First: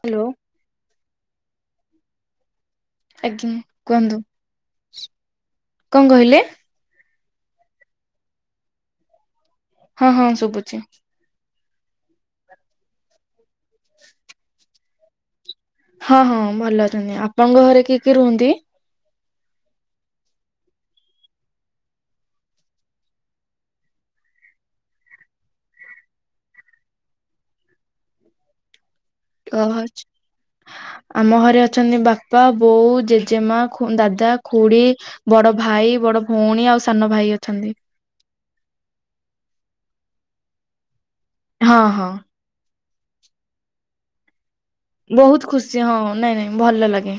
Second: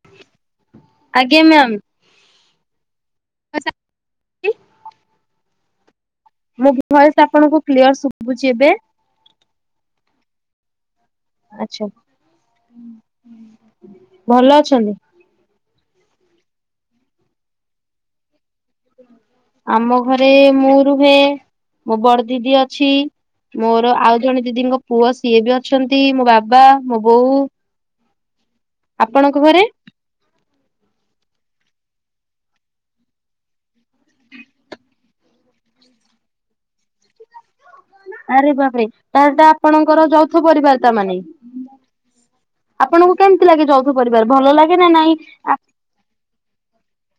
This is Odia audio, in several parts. ହାଲୋ। ଆଜ୍ଞା ମ୍ୟାମ୍। ଆଜ୍ଞା କୁହନ୍ତୁ, କଁ କହିଲେ? ମୋ ଭଏସ୍ ଆପଣଙ୍କୁ କ୍ଲିୟର ଶୁଭୁଛି ଏବେ? ହଁ -ହଁ ଶୁଭୁଛି। ଆଚ୍ଛା ଭଲ ଅଛନ୍ତି। ହଁ- ହଁ ଭଲ ଅଛନ୍ତି। ଆପଣଙ୍କ ଘରେ କିଏ କିଏ ରୁହନ୍ତି? ଆମ ଘରେ ମୁଁ ରୁହେ, ମୋ ବଡ ଦିଦି ଅଛି। ମୋର ଆଉ ଜଣେ ଦିଦିଙ୍କ ପୁଅ ସିଏ ବି ଅଛନ୍ତି, ମୋ ବାବା, ମୋ ବୋଉ। ଆପଣଙ୍କ ଘରେ? କଁରୁଚ୍ ଆମ ଘରେ ଅଛନ୍ତି ବାପା, ବୋଉ, ଜେଜେମା। ଦାଦା, ଖୁଡି, ବଡ ଭାଇ, ବଡ ଭଉଣୀ ଆଉ ସାନ ଭାଇ ଅଛନ୍ତି। ଆରେ ବାପ୍ ରେ ତା ଟା ଆପଣଙ୍କର ଯୌଥ ପରିବାର ତାମାନେ। ହଁ -ହଁ। ଆପଣଙ୍କୁ କେମିତି ଲାଗେ ଯୋଉ ଯୌଥ ପରିବାର ଭଲ ଲାଗେ ନା ନାଇଁ ବହୁତ ଆ ଖୁସି ହଁ ନାଇଁ ନାଇଁ ଭଲ ଲାଗେ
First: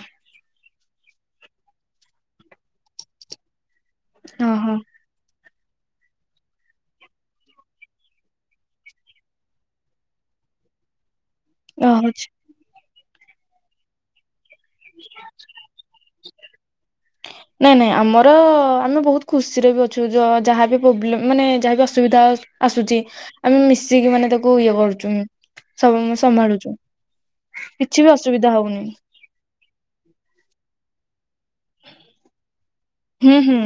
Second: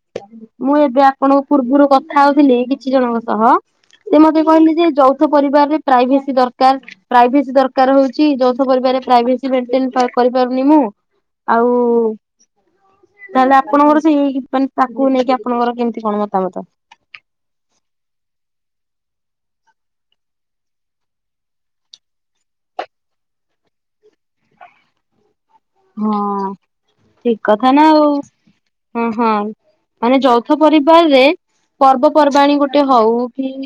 ମୁଁ ଏବେ ଆପଣଙ୍କ ପୂର୍ବରୁ କଥା ହଉଥିଲି କିଛି ଜଣଙ୍କ ସହ ସେ ମତେ ହଁ କହିଲେ ହଁ ଯେ ଯୌଥ। ପରିବାର ରେ ପ୍ରାଇଭେସି ଦରକାର୍। ପ୍ରାଇଭେସି ଦରକାର୍ ହୋଉଛି। ଯୌଥ ପରିବାର ରେ ପ୍ରାଇଭେସି ମେଣ୍ଟେନେ କରିପାରୁନି ମୁଁ। ଆଉ-ଉ ରହୁଛି। ତାହେଲେ ଆପଣଙ୍କର ସେଇ ତାକୁ ନେଇକି ଆପଣଙ୍କର କେମିତି କଣ ମତାମତ। [unintelligible] ନାଇଁ ନାଇଁ ଆମର ଆମେ ବୋହୁତ୍ ଖୁସିରେ ବି ଅଛୁ, ଯାହାବି ପ୍ରୋବ୍ଲେମ୍ ମାନେ ଯାହାବି ଅସୁବିଧା। ଆସୁଛି ଆମେ ମିଶିକି ମାନେ ତାକୁ ଇଏ କରୁଛୁ ସବୁ ହଁ ସମ୍ଭାଳୁଛୁ ଠିକ କଥା ନା କିଛି ଆଉ ବି ଅସୁବିଧା ହଉନି। ହଁ ହଁ ମାନେ ଯୌଥ ପରିବାରରେ ପର୍ବପର୍ବାଣୀ ଗୋଟେ ହଉ ହୁଁ କି ହୁଁ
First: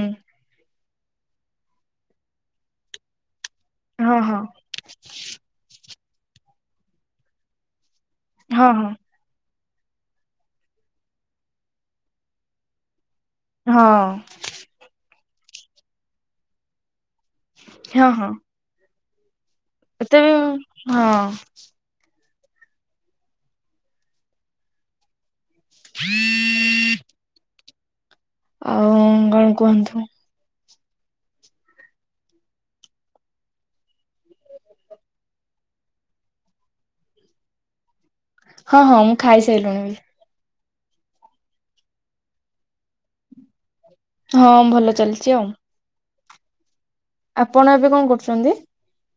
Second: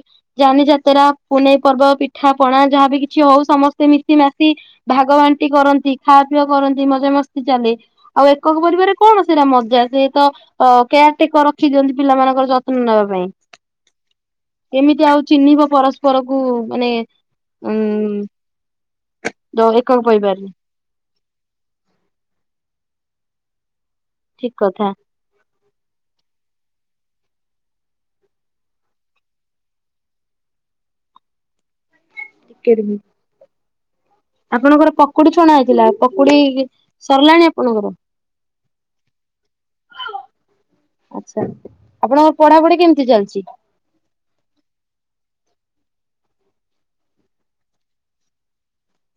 ଯାନି ଯାତ୍ରା ପୁନେଇ ପର୍ବ ପିଠା ପଣା ଯାହାବି କିଛି ହଉ ସମ ତେ ହଁ ମିଶି ହଁ ମାସି ଭାଗ ବାଣ୍ଟି କରନ୍ତି ଖାପିଅ କରନ୍ତି ମଜା ମସ୍ତି ଚାଲେ। ଆଉ ଏକକ ହଁ ପରିବାରେ ହଁ କଣ ସେଇଟା ମଜା ସେ ତ ଅ କେୟାର ଟେକର ରଖି ଦିଅନ୍ତି ପିଲାମାନଙ୍କର ଯତ୍ନ ନେବା ପାଇଁ। ହଁ। କେମିତି ଆଉ ଚିହ୍ନିବ ପରସ୍ପରକୁ ମାନେ ହଁ-ହଁ। ଉଁ ଏକକ ଏତେ ପରିବାରରେ ବି ହଁ ଠିକ୍ କଥା। [unintelligible] ଆଉ କଣ କୁହନ୍ତୁ? [unintelligible] ଆପଣଙ୍କର ପକୁଡି ଛଣା ହେଇଥିଲା ପକୁଡି ସରିଲାଣି ଆପଣଙ୍କର। ହଁ ହଁ ମୁଁ ଖାଇସାରିଲୁଣି ବି। ଆଚ୍ଛା ଆପଣଙ୍କ ପଢାପଢି କେମିତି ଚାଲିଚି? ହଁ ଭଲ ଚାଲିଚି ଆଉ। ଆପଣ ଏବେ କଣ କରୁଚନ୍ତି?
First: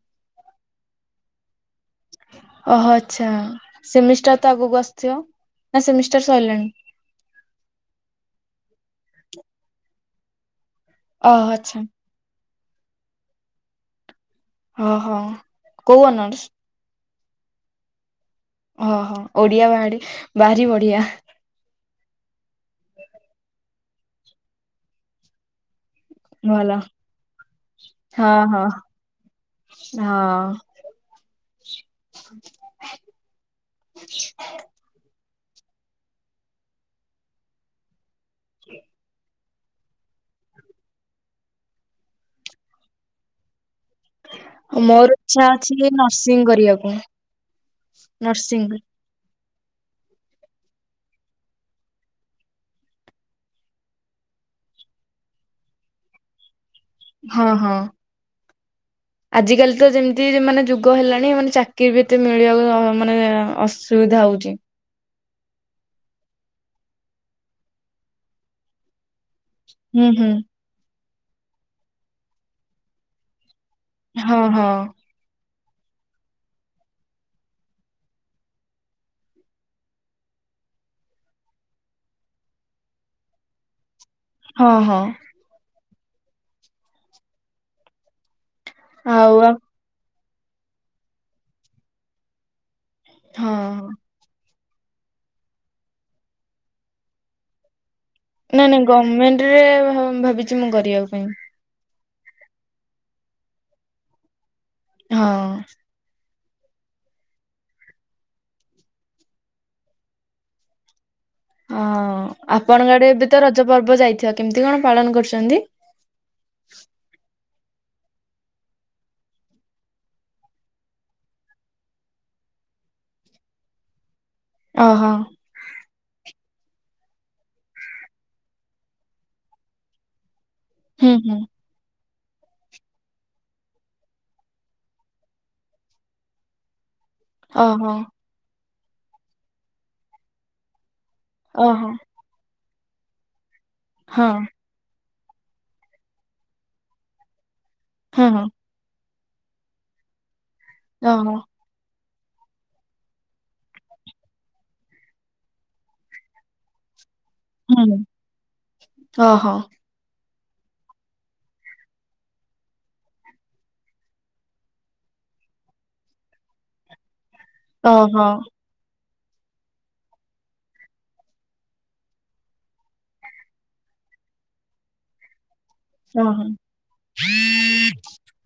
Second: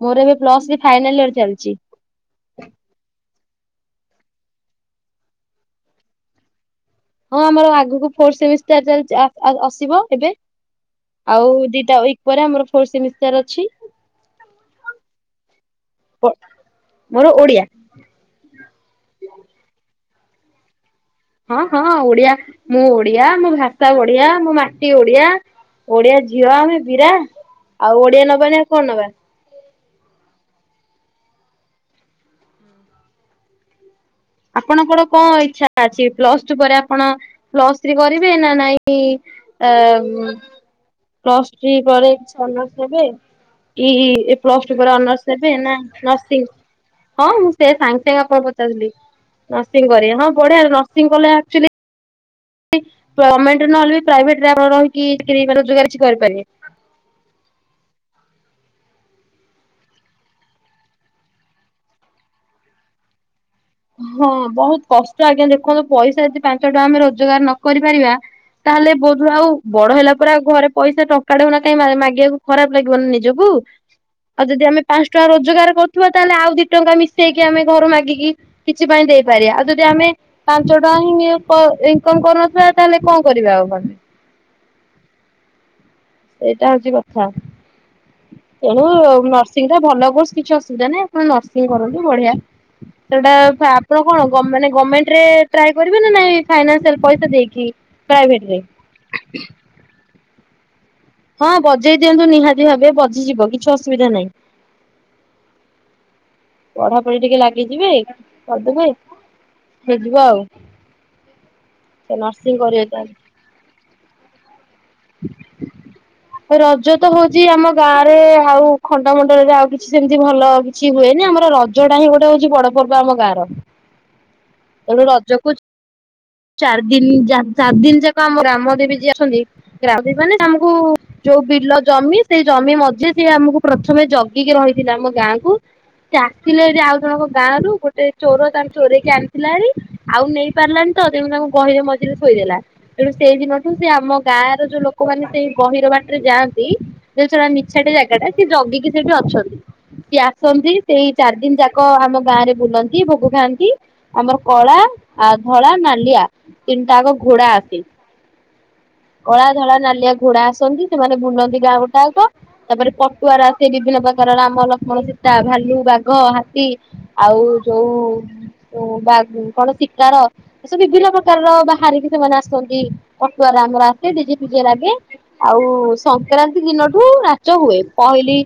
ମୋର ଏବେ ପ୍ଲସ୍ ଥ୍ରୀ ଫାଇନାଲ୍ ଇୟର ଚାଲିଛି। ଓହୋ ଆଚ୍ଛା ସେମିଷ୍ଟାର ତ ଆଗକୁ ଆସିଥିବ ନା ସେମିଷ୍ଟାର ସଇଲାଣି। ହଁ ଆମର ଆଗକୁ ଫୋର୍ ସେମିଷ୍ଟାର୍ ଚାଲିଚି ଆସିବ ଏବେ ଓହୋ ଆଉ ଆଚ୍ଛା ଦିଟା ଉଇକ୍ ପରେ ଆମର ଫୋର୍ ସେମିଷ୍ଟାର ଅଛି। ଓହୋ କୋଉ ଅନର୍ସ? ମୋର ଓଡିଆ। ଓହୋ ଓଡିଆ ବାଡି ଭାରି ବଢିଆ। ହଁ ହଁ ଓଡିଆ ମୁଁ ଓଡିଆ ମୋ ଭାଷା ଓଡିଆ ମୋ ମାଟି ଓଡିଆ। ଓଡିଆ ଝିଅ ଭଲ ଆମେ ବିରା ଆଉ ଓଡିଆ ହଁ ନବାନି ହଁ ଆଉ କଣ ନବା। ହଁ। [unintelligible] ଆପଣଙ୍କର କଣ ଇଚ୍ଛା ଅଛି ପ୍ଲସ୍ ଟୁ ପରେ ଆପଣ ପ୍ଲସ୍ ଥ୍ରୀ କରିବେ ନା ନାଇଁ। ଆ ପ୍ଲସ ଥ୍ରୀ ପରେ କିଛି ଆନରସ୍ ନେବେ କି ଏ ପ୍ଲସ ଟୁ ପରେ ମୋର ଅନର୍ସ ଇଚ୍ଛା ନେବେ ନା ଅଛି ନର୍ସିଂ କରିବାକୁ ହଁ ମୁଁ ସେ ସାଙ୍ଗେ ସାଙ୍ଗେ ଆପଣଙ୍କୁ ନର୍ସିଂ ପଚାରୁଥିଲି। ନର୍ସିଂ କରି ହଁ ବଢିଆ ନର୍ସିଂ କଲେ ଆକ୍ଚୁଆଲି ଗମେଣ୍ଟରେ ନହେଲେ ବି ପ୍ରାଇଭେଟ୍ ରେ ଆପଣ ରହିିକି ଚାକିରି ମାନେ ରୋଜଗାର କିଛି କରିପାରିବେ। ହଁ-ହଁ। ଆଜିକାଲି ତ ଯେମିତି ମାନେ ଯୁଗ ହେଲାଣି ଏ ମାନେ ଚାକିର ବି ଏତେ ମିଳିବା ମାନେ ଅସ୍ ହଁ ବହୁତ୍ କଷ୍ଟ ଆଜ୍ଞା ଦେଖନ୍ତୁ ପଇସା ଯଦି ପାଞ୍ଚ ଟଙ୍କା ଆମେ ରୋଜଗାର ନ କରିପାରିବା ତା ହେଲେ ବୋଧହୁଏ ଆଉ ବଡ ହୁଁ ହେଲା ହୁଁ। ପରେ ଆଉ ଘରେ ପଇସା ଟଙ୍କାଟେ ବି ହେଉ ନା କାଇଁ ମାଗିବାକୁ ଖରାପ ଲାଗିବନା ନିଜକୁ। ହଁ ଆଉ ହଁ ଯଦି ଆମେ ପାଞ୍ଚ ଟଙ୍କା ରୋଜଗାର କରୁଥିବା ତାହେଲେ ଆଉ ଦି ଟଙ୍କା ମିଶେଇକି ଆମେ ଘରୁ ମାଗିକି କିଛି ପାଇଁ ଦେଇପାରିବା ଆଉ ଯଦି ଆମେ ପାଞ୍ଚ ଟଙ୍କା ହିଁ ଇନକମ୍ କରୁନଥିବା ତାହେଲେ କଣ କରିବା ଆଉ ଆମେ? ହଁ ହଁ। ସେଇଟା ହଉଚି କଥା ତେଣୁ ଆଉ ହଁ। ନର୍ସିଂ ଟା ଭଲ କୋର୍ସ କିଛି ଅସୁବିଧା ନାହିଁ ଆପଣ ନର୍ସିଂ କରନ୍ତୁ ବଢିଆ। ସେଇଟା ଫା-ଆପଣ କଣ ଗମ୍ ମାନେ ଗମେଣ୍ଟରେ ଟ୍ରାଏ କରିବେ ନା ନାଇଁ ଫଇନାନ୍ସିଆଲ ପଇସା ଦେଇକି? ପ୍ରାଇଭେଟ ରେ ନାଇଁ ନାଇଁ ଗମେଣ୍ଟରେ ଭାବ-ଭାବିଚି ମୁଁ କରିବା ପାଇଁ। ହଁ ବଜେଇ ଦିଅନ୍ତୁ ନିହାତି ଭାବେ ବଜିିଯିବ କିଛି ଅସୁବିଧା ନାହିଁ। ହଁ। ପଢାପଢି ଟିକେ ଲାଗିଯିବେ କରିଦବେ ହେଇଯିବ ଆଉ। ହଁ ନର୍ସିଂ କରିବେ ଆପଣଙ୍କ ତାହେଲେ। ଆଡେ ଏବେତ ରଜ ପର୍ବ ଯାଇଥିବ କେମିତି କଣ ପାଳନ କରୁଚନ୍ତି? ରଜ ତ ହଉଚି ଆମ ଗାଁ ରେ ଆଉ ଖଣ୍ଡମଣ୍ଡଳରେ ଆଉ କିଛି ସେମିତି ଭଲ କିଛି ହୁଏନି ଆମର ରଜଟା ହିଁ ଗୋଟେ ହଉଚି ବଡ ପର୍ବ ଆମ ଗାଁର। [unintelligible] ଏଣୁ ରଜକୁ ଚ୍ [unintelligible] ଚାରି ଦିନ୍ ଯା ଚାରି ଦିନ୍ ଯାକ ଆମ ଗ୍ରାମ ଦେବୀ ଯିଏ ଅଛନ୍ତି ଗ୍ରା--ବୀ ମାନେ ଯିଏ ଆମକୁ ହୁଁ ହୁଁ ଯୋଉ ବିଲ ଜମି ସେଇ ଜମି ମଝିରେ ସିଏ ଆମୁକୁ ପ୍ରଥମେ ଜଗିକି ରହିଥିଲେ ଆମ ଗାଁକୁ। ସିଏ ଆସିଲେ ଏଠି ଆଉ ଜଣକ ଗାଁରୁ ଓହୋ ଗୋଟେ ଚୋର ତାର ଚୋରଇକି ଆଣିଥିଲାହାରି ଆଉ ନେଇ ପାରିଲାନି ତ ତେଣୁ ତାଙ୍କୁ ଗହିର ଓହୋ ମଝିରେ ଥୋଇଦଲା ତେଣୁ ସେଇ ଦିନଠୁ ସେ ଆମ ହଁ ଗାଁର ଯୋଉ ଲୋକମାନେ ସେଇ ଗହିର ବାଟେରେ ଯାଆନ୍ତି ଯୋଉ ଛଡା ନିଛାଟିଆ ଜାଗା ହଁ ଟା ହଁ ସିଏ ଜଗିକି ସେଠି ଅଛନ୍ତି। ସିଏ ଆସନ୍ତି ସେଇ ଓହୋ। ଚାରି ଦିନ ଯା କ ଆମ ଗାଁ ରେ ବୁଲନ୍ତି ଭୋଗ ଖାଆନ୍ତି। ଆମର କଳା ଆ ଧଳା ନାଲିଆ ତିନିଟା ଯାକ ଘୋଡା ଆସେ। ହୁଁ କଳା ଓହୋ ଧଳା ନାଲିଆ ଘୋଡା ଆସନ୍ତି ସେମାନେ ବୁଲନ୍ତି ଗାଁ ଗୋଟାଯାକ। ତାପରେ ପଟୁଆର ଆସେ ବିଭିନ୍ନ ପ୍ରକାର ରାମ ଲକ୍ଷ୍ମଣ ସୀତା ଭାଲୁ ବାଘ ହାତୀ ଆଉ ଓହୋ ଯୋଉ ବା କଣ ଶିକାର ଏସବୁ ବିଭିନ୍ନ ପ୍ରକାରର ବାହାରିକି ସେମାନେ ଆସନ୍ତି ପଟୁଆର ଆମର ଆସେ ଡିଜେ ଫିଜେ ଲାଗେ। ଆଉ ଓହୋ ସଂକ୍ରାନ୍ତି ଦିନଠୁ ନାଚ ହୁଏ ପହିଲି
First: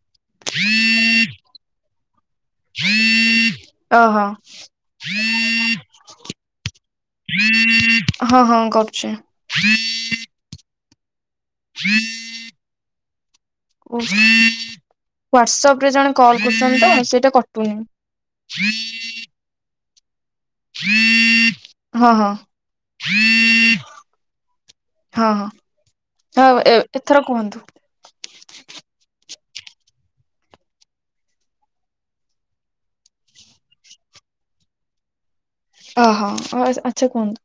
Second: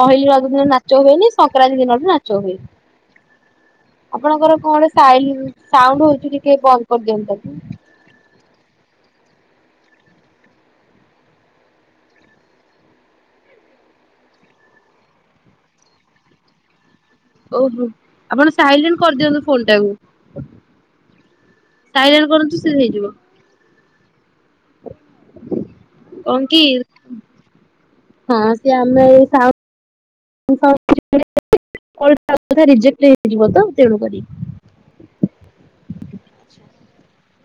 ପହିଲି ରଜ ଦିନ ନାଚ ହୁଏନି ସଂକ୍ରାନ୍ତି ଦିନଠୁ ନାଚ ଚ ହୁଏ। [unintelligible] ଓହୋ। ଆପଣଙ୍କର କଣ ସାଇଲ ସାଉଣ୍ଡ ହଉଛି ଟିକେ ବନ୍ଦ କରିଦିଅନ୍ତୁ ତାକୁ। ହଁ ହଁ କରୁଚି। [unintelligible] ଓ ହ୍ଵାଟସପ୍ ରେ ଜଣେ କଲ୍ କରୁଚନ୍ତି ତଁ ସେଇଟା କଟୁନି ଓହୋ ଆପଣ ସାାଇଲେଣ୍ଟ୍ କରିଦିଅନ୍ତୁ ଫୋନ୍ ଟାକୁ। ହଁ ହଁ ସାଇଲେଣ୍ଟ୍ କରନ୍ତୁ ସେ ହେଇଯିବ। ହଁ କଣ ହଁ କି ହଁ ଏଥର କୁହନ୍ତୁ। ହଁ ସେ ଆମେ ସା [inaudible] ରିଜେକ୍ଟ୍ ହେଇଯିବତ ତେଣୁକରି। ଓହୋ ଓସ୍ ଆଚ୍ଛା କୁହନ୍ତୁ?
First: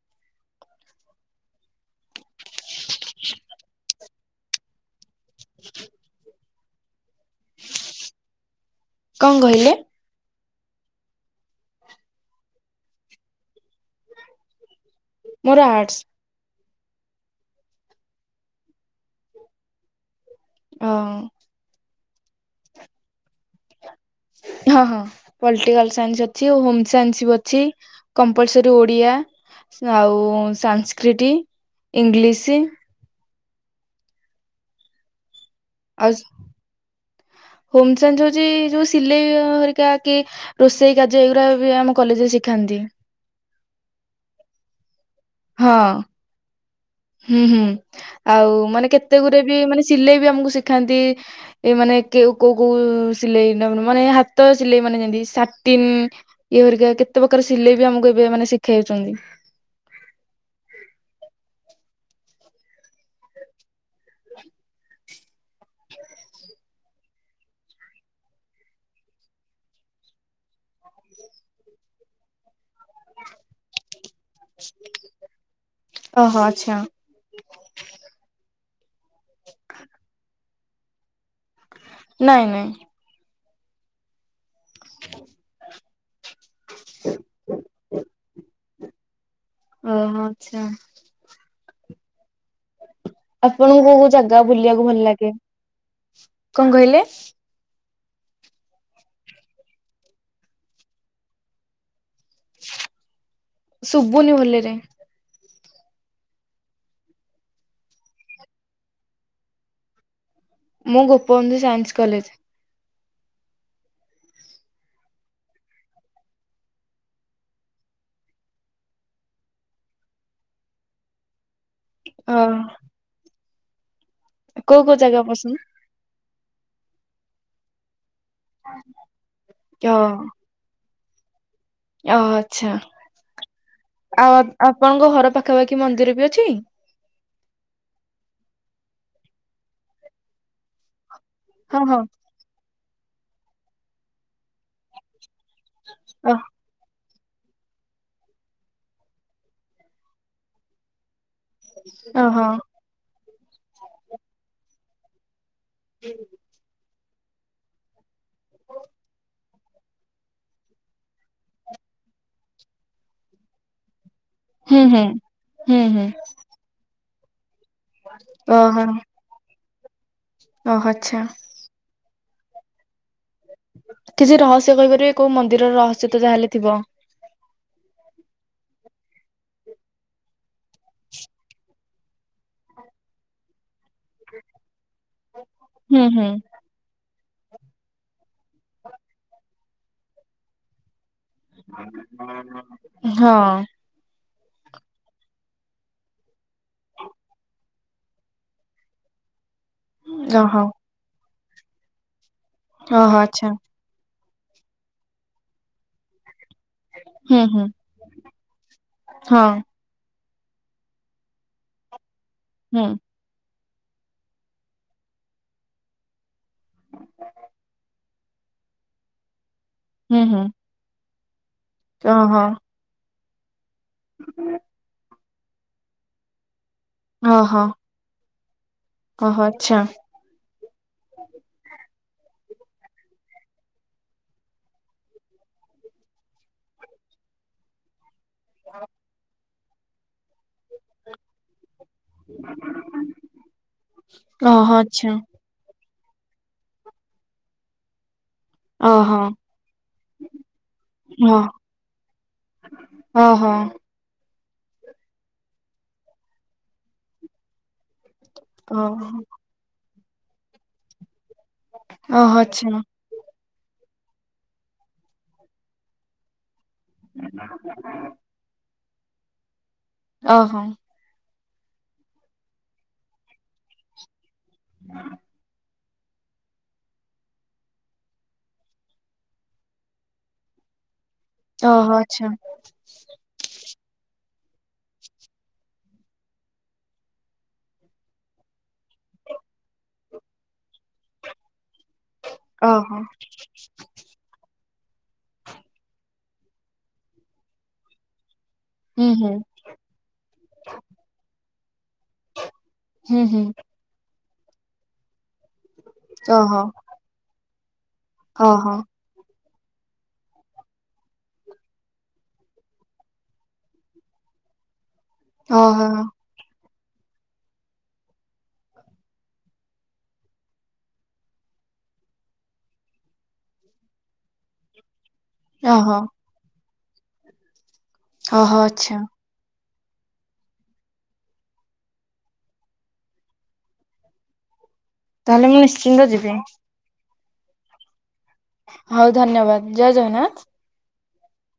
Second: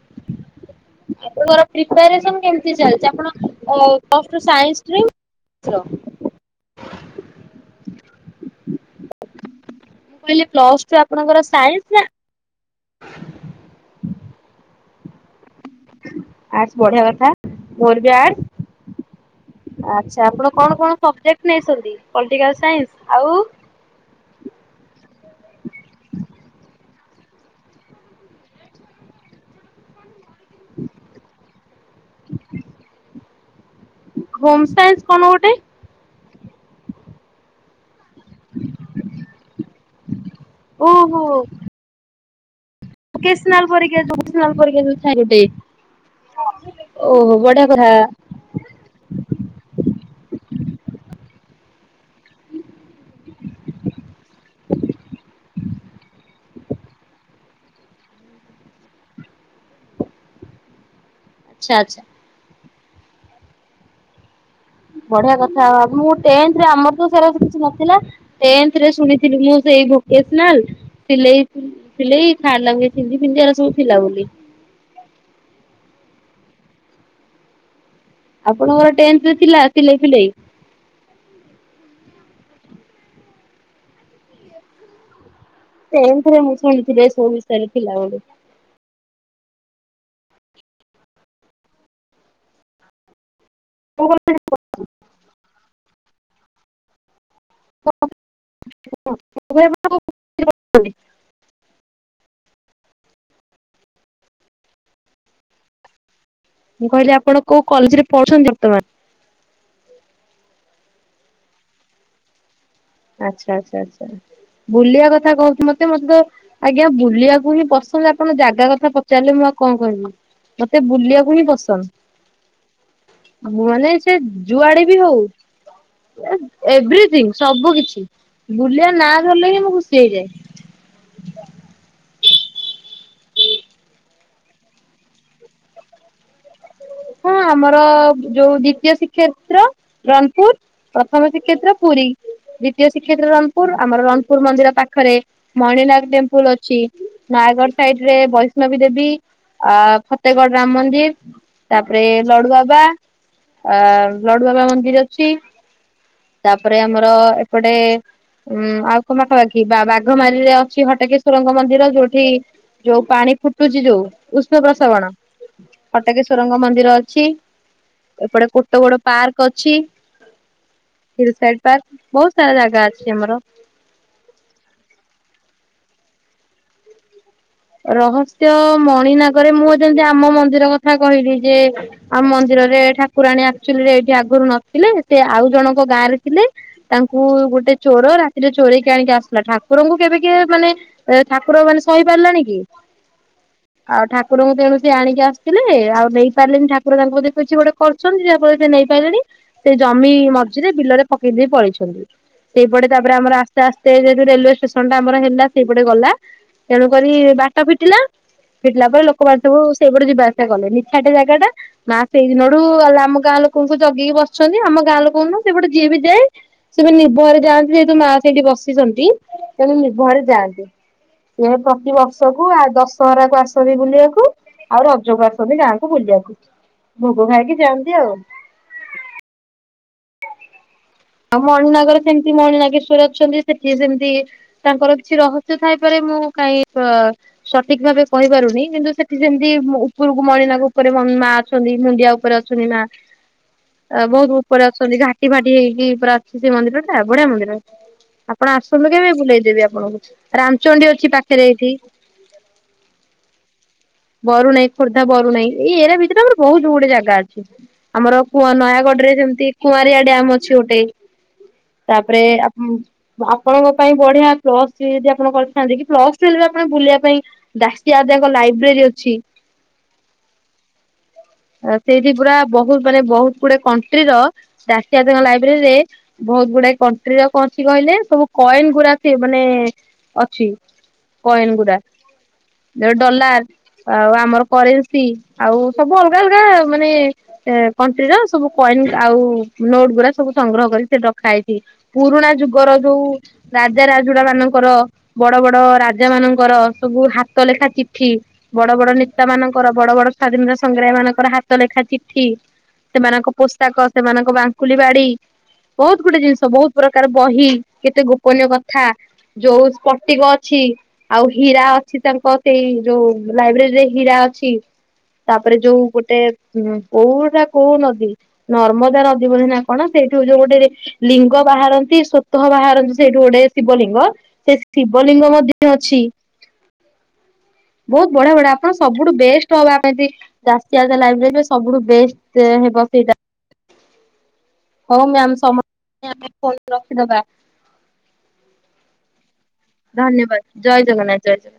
ଆପଣଙ୍କର ପ୍ରିପାରେସନ୍ କେମତି ଚାଲିଚି ଆପଣ ପ୍ଲସ୍ ଟୁ ସାଇନ୍ସ ରେ? ତ୍ର କଣ କହିଲେ ମୁଁ କହିଲି ପ୍ଲସ ଟୁ ଆପଣଙ୍କର ସାଇନ୍ସ ନା। ମୋର ଆର୍ଟସ୍। ଆର୍ଟସ୍ ବଢିଆ କଥା ମୋର ବି ଆର୍ଟସ୍ ଆଛା ଆପଣ। କଣ ଅ କଣ ସବଜେକ୍ଟ ନେଇଛନ୍ତି ପଲିଟିକାଲ ସାଇନ୍ସ ଆଉ? ହଁ ହଁ ପଲିଟିକାଲ ସାଇନ୍ସ ଅଛି ହୋମ ସାଇନ୍ସ ବି ଅଛି। କମ୍ପଲସରୀ ଓଡ଼ିଆ ଆଉ ସାନ୍ସକ୍ରିଟି ଇଂଲିସି। ହୋମ ସାଇନ୍ସ କଣ ଗୋଟେ? ଆଉସ ହୋମ୍ ସାଇନ୍ସ ହୋଉଚ୍। ଯେ ଯୋଉ ସିଲେଇ ହରିକା କି ରୋଷେଇ ଓହୋ କାର୍ଯ୍ୟ ଏଗୁଡା ବି ଆମ କଲେଜରେ ଶିଖାନ୍ତି। ଭୋକେଶ୍ନାଲ ପରୀକ୍ଷା ଯୋଉ ଭୋକେଶ୍ନାଲ୍ ପରୀକ୍ଷା ଯୋଉଥାଏ ଗୋଟେ। ହଁ। ହଁ। ହୁଁ ହୁଁ ଆଉ ମାନେ କେତେ ଗୁରେ ବି ମାନେ ସିଲେଇ ବି ଆମକୁ ଶିଖାନ୍ତି। ଏ ମାନେ କେଉ କୋଉ କୋଉ ସିଲେଇ ନ ମାନେ ହାତ ସିଲେଇ ମାନେ ଯେମତି ସାଟିନ୍, ଇଏ ହରିକା କେତେ ପ୍ରକାର ସିଲେଇ ବି ଆମକୁ ଏବେ ମାନେ ଶିଖେଇ ହେଉଛନ୍ତି। ଆଛା ଆଛା। ବଢିଆ କଥା ମୁଁ ଟେନ୍ଥରେ ଆମର ତ ସେ ଗୁରା କିଛି ନଥିଲା। ଟେନ୍ଥରେ ଶୁଣିଥିଲି ମୁଁ ସେଇ ଭୋକେଶ୍ନାଲ୍ ସିଲେଇ। ସିଲେଇ ଥାର୍ଡ ଲାଙ୍ଗୁଏଜ୍ ହିନ୍ଦୀ ଫିନ୍ଦି ଆର ସବୁ ଥିଲା ବୋଲି। ଅ ହ ଆଚ୍ଛା। ଆପଣଙ୍କର ଟେନ୍ଥ ରେ ଥିଲା ସିଲେଇ ଫିଲେଇ। ନାଇଁ ନାଇଁ। ହଁ। [inaudible] ଟେନ୍ଥ ରେ ମୁଁ ଶୁଣିଥିଲି ଏ ସବୁ ବିଷୟରେ ଥିଲା ବୋଲି। ଓହୋ ଆଛା। ଆପଣଙ୍କୁ କୋଉ କୋଉ ଜାଗା ବୁଲିବାକୁ ଭଲ ଲାଗେ, କଣ କହିଲେ। ହ [unintelligible] ଶୁଭୁନି ଭଲରେ। ମୁଁ କହିଲି ଆପଣ କୋଉ କଲେଜରେ ପଢ଼ୁଛନ୍ତି ବର୍ତ୍ତମାନ। ମୁଁ ଗୋପବନ୍ଧୁ ସାଇନ୍ସ କଲେଜ। ଆଚ୍ଛା ଆଚ୍ଛା ଆଚଛା ବୁଲିବା କଥା କହୁଛି ମତେ ମତେ ତ। ଆଜ୍ଞା ବୁଲିବାକୁ ହିଁ ପସନ୍ଦ ଆପଣ ଜାଗା କଥା ପଚାରିଲେ ମୁଁ ଆଉ କଣ କହିବି। ମତେ ବୁଲିବାକୁ ହିଁ ପସନ୍ଦ। ଅ। ମାନେ ସେ ଯୁଆଡେ ବି କୋଉ ହଉ। ଜାଗା ପସନ୍ଦ? ଏଭ୍ରିଥିଙ୍ଗ ସବୁ କିଛି ବୁଲିଆ ନା ଧରିଲେ ହିଁ ମୁଁ ଖୁସି ହେଇଯାଏ। ଅ ହ ଆଛା। ଏ [inaudible] ଆଉ ଆପଣଙ୍କ ଘର ପାଖା ପାଖି ମନ୍ଦିର ବି ଅଛି। ହଁ ଆମର ଯୋଉ ଦ୍ଵିତୀୟ ସିକ୍ଷେତ୍ର ରଣପୁର ପ୍ରଥମ ଶି। ଶ୍ରୀକ୍ଷେତ୍ର ହଁ ହଁ ପୁରୀ ଦ୍ବିତୀୟ ଶ୍ରୀକ୍ଷେତ୍ର ରଣପୁର ଆମର ରଣପୁର ମନ୍ଦିର ପାଖରେ। ମଣିନାଗ ଓ ଟେମ୍ପୁଲ ଅଛି। ନୟାଗଡ ସାଇଟ ରେ ବୈଷ୍ଣବୀ ଦେବୀ ଆ ଫତେଗଡ୍ ରାମ ମନ୍ଦିର। ତାପରେ ଓହୋ। ଲଡୁବାବା ଆ ଲଡୁବାବା ମନ୍ଦିର ଅଛି। ତାପରେ ଆମର ଏପଟେ ଉଁ ଆଉ କଣ ପାଖା ପାଖି। କି ବା ବାଘ ମାରୀରେ ଅଛି ହଟକେଶ୍ଵରଙ୍କ ମନ୍ଦିର ଯୋଉଠି ଯୋଉ ପାଣି ଫୁଟୁଛି ଯୋଉ। ଉଷ୍ଣ ହୁଁ ପ୍ରସବଣ ହୁଁ। ହୁଁ ହୁଁ। ହଟେକେ ଙ୍କ ମନ୍ଦିର ଅଛି ଏପଟେ ଗୋଟ ଓହୋ ବଡ ପାର୍କ ଅଛି। ଓହୋ ଆଚ୍ଛା ହ ସାଇଡ ପାର୍କ ବହୁତ ସାରା ଜାଗା ଅଛି ଆମର। କିଛି ରହସ୍ୟ କହିପାରିବେ, କୋଉ ମନ୍ଦିରର ରହସ୍ୟ ତ ଯାହାେଲେ ଥିବ। ରହସ୍ୟ ମଣିନାଗରେ ମୁଁ ଯେମିତି ଆମ ମନ୍ଦିର କଥା କହିଲି ଯେ। ଆମ ମନ୍ଦିରରେ ଠାକୁରାଣୀ ଆକ୍ଚୁଆଲି ରେ। ଆଗରୁ ନଥିଲେ ସେ ଆଉ ଜଣଙ୍କ ଗାଁ ହୁଁ ରେ ହୁଁ। ଥିଲେ ତାଙ୍କୁ ଗୋଟେ ଚୋର ରାତି। ରାତିରେ ଚୋରେଇକି ଆଣିକି ଆସିଲା ଠାକୁରଙ୍କୁ କେବେ କିଏ ମାନେ ଠାକୁର ମାନେ ସହି ପାରିଲାଣି। [inaudible] ହଁ ଆଉ ଠାକୁରଙ୍କୁ ତେଣୁ ସେ ଆଣିକି ଆସିଥିଲେ, ଆଉ ନେଇ ପାରିଲେନି, ଠାକୁର ତାଙ୍କ କିଛି ଗୋଟେ। କରୁଛନ୍ତି ଯାହା ଫଳ ରେ ସେ ନେଇପାରିଲେନି। ସେ ଜମି ଓହୋ ମଝିରେ ବିଲରେ ପକେଇ ଦେଇେଇ ପଳେଇଛନ୍ତି, ସେଇପଟେ ତାପରେ ଓହୋ ଆମର ଆଚ୍ଛା। ଆସ୍ତେ ଆସ୍ତେ। ଯେତୁ ରେଲୱେ ଷ୍ଟେସନ ଟା ଆମର ହେଲା ସେଇପଟେ ଗଲା ତେଣୁ କରି। ହୁଁ ବାଟ ହୁଁ ଫିଟିଲା ଫିଟିଲା ପରେ ଲୋକମାନେ ସବୁ। ହୁଁ ସେଇପଟେ ଯିବା ଆସିବା କଲେ ନିଛାଟେ ଜାଗା ଟା ମା ସେଇ ଦିନ ରୁ ଆ ଆମ। ଗାଁ ଲୋକଙ୍କୁ ଜଗେଇକି ବସୁଛନ୍ତି, ଆମ ଗାଁ ଲୋକଙ୍କୁୁ ନୁହେଁ ସେପଟେ ଯିଏ ବି ଯାଏ। ସେମାନେ ନିର୍ଭୟରେ ଯାଆନ୍ତି ଯେହେତୁ ମା ସେଇଠି ବସିଛନ୍ତି। ସେୁ ହୁଁ ନିର୍ଭୟରେ ହୁଁ। ଯାଆନ୍ତି ସେ ପ୍ରତିିବର୍ଷ। ଓହୋ ଦଶହରା କୁ ଆସନ୍ତି ବୁଲିବାକୁ ଆଉ ରଜକୁ ଆସନ୍ତି ଗାଁକୁ ବୁଲିବାକୁ। ଭୋଗ ଖାଇକି ଓହୋ ଯାଆନ୍ତି ଆଉ। ଓହୋ ଆଚ୍ଛା। ଆଉ ମଣିନାଗର ସେମିତି ମଣିନାଗେଶ୍ଵର ଅଛନ୍ତି ସେଠି ସେମିତି। ତାଙ୍କର କିଛି ରହସ୍ୟ ଥାଇପାରେ ମୁଁ କାଇହିଁ ସଠିକ ଭାବେ। କହିପାରୁନି କିନ୍ତୁ ସେଠି ସେମିତି ଉପରକୁ ମଣିନାଗ ଉପରେ ମା ଅଛନ୍ତି ମୁଣ୍ଡିଆ। ଉପରେ ଅଛନ୍ତି ମା ବହୁତ ଉପରେ ଓହୋ ଅଛନ୍ତି ଆଚ୍ଛା ଘାଟି ଫାଟି ହେଇଛି ପୁରା ଅଛି ସେ ମନ୍ଦିର ଟା ବଢିଆ ମନ୍ଦିର ହଁ। ଆପଣ ଆସନ୍ତୁ କେବେ ଓହୋ ବୁଲେଇଦେବି ଆପଣଙ୍କୁ ରାମଚଣ୍ଡୀ ଅଛି ପାଖରେ ଏଇଠି। ଓ ହୋ ବରୁଣେଇ ଖୋର୍ଦ୍ଧା ବରୁଣେଇ ଏଇ ଏରିଆ ଭିତରେ ଆମର ବହୁତ ଗୁଡେ ଜାଗା ଅଛି। ଆମର କୁହ ନୟାଗଡ ରେ ସେମିତି କୁଆଁରିଆ ଡ୍ୟାମ ଅଛି ଗୋଟେ। ତାପରେ ଓହୋ ଆଚ୍ଛା ଆପଣ ଆପଣଙ୍କ ପାଇଁ ବଢିଆ ପ୍ଲସ୍ ଥ୍ରି ଯଦି ଆପଣ କରିଥାନ୍ତେ କି ପ୍ଲସ୍ ଆକଚୁଆଲି ଆପଣ ବୁଲିବା ପାଇଁ ଦାସିଆ ଅଜାଙ୍କ ଲାଇବ୍ରେରୀ ଅଛି। ଓହୋ ଆ ସେଇଠି ପୁରା ବହୁତ ମାନେ ବହୁତ ଗୁଡେ କଣ୍ଟ୍ରି ର ଦାସିଆ ଅଜା ଲାଇବ୍ରେରୀ ରେ। ବହୁତ ଗୁଡାଏ କଣ୍ଟ୍ରିର କଣ ଅଛି କହିଲେ ସବୁ କଏନ ଗୁଡା ମାନେ ଅଛି କଏନ ଗୁଡା ଓହୋ ଆଚ୍ଛା ଯୋଉ ଡଲାର। ଆଉ ଆମର କରେନ୍ସୀ ଆଉ ସବୁ ଅଲଗା ଅଲଗା ମାନେ। ସେ କଣ୍ଟ୍ରି ର ସବୁ କଏନ ଆଉ ନୋଟ ଗୁଡା ସବୁ ସଂଗ୍ରହ କରି ସେଠି ରଖା ହେଇଛି ପୁରୁଣା ଯୁଗର ଓହୋ। ଯୋଉ ରାଜା ରାଜୁଡା ମାନଙ୍କର ବଡ ବଡ ରାଜା ମାନଙ୍କର ସବୁ ହାତ ଲେଖା ଚିଠି। ବଡ ବଡ ହୁଁ ନେତା ହୁଁ ମାନଙ୍କର ବଡ ବଡ ସ୍ଵାଧୀନତା ସଂଗ୍ରାମୀ ମାନଙ୍କର ହାତ ଲେଖା ଚିଠି। ହୁଁ ସେମାନଙ୍କ ହୁଁ ପୋଷାକ ସେମାନଙ୍କ ବାଙ୍କୁଲି ବାଡି। ବହୁତ ଗୁଡେ ଜିନିଷ ଓହୋ ବହୁତ ପ୍ରକାର ବହି କେତେ ଗୋପନୀୟ ଓହୋ କଥା। ଯୋଉ ସ୍ପଟିକ ଅଛି। ଆଉ ହୀରା ଅଛି ତାଙ୍କ ସେଇ ଯୋଉ ଲାଇବ୍ରେରୀରେ ହୀରା ଅଛି। ତାପରେ ଯୋଉ ଓହୋ ଗୋଟେ ହୁଁ କୋଉଟା କୋଉ ନଦୀ ନର୍ମଦା ନଦୀ ବୋଲି ନା କଣ ସେଇଠୁ ଯୋଉ ଗୋଟେ ଲିଙ୍ଗ ବାହାରନ୍ତି ସ୍ୱତଃ ବାହାରନ୍ତି ସେଇଠୁ ଗୋଟେ ଶିବଲିଙ୍ଗ ସେ ଶିବଲିଙ୍ଗ ମ ଧ୍ୟ ଓହୋ ଅଛି। ବହୁତ ବଢିଆ ବଢିଆ ଓହୋ ଆପଣ ଆଚ୍ଛା ସବୁଠୁ ବେଷ୍ଟ [unintelligible] ବା ପାଇଁ ବି ଦାସିଆ ଅଜା ଲାଇବ୍ରେରୀ ରେ ସବୁଠୁ ବେଷ୍ଟ ହେବ ସେଇଟା। ହଉ ମ୍ୟାମ ତାହେଲେ ମୁଁ ନିଶ୍ଚିନ୍ତ ସମସ୍ତେ ଆମେ ଯିବି ଫୋନ୍ ରଖିଦବା। ହଉ ଧନ୍ୟବାଦ ଜୟ ଧନ୍ୟବାଦ ଜଗନ୍ନାଥ। ଜୟ ଜଗନ୍ନାଥ ଜୟ ଜଗନ୍ନା।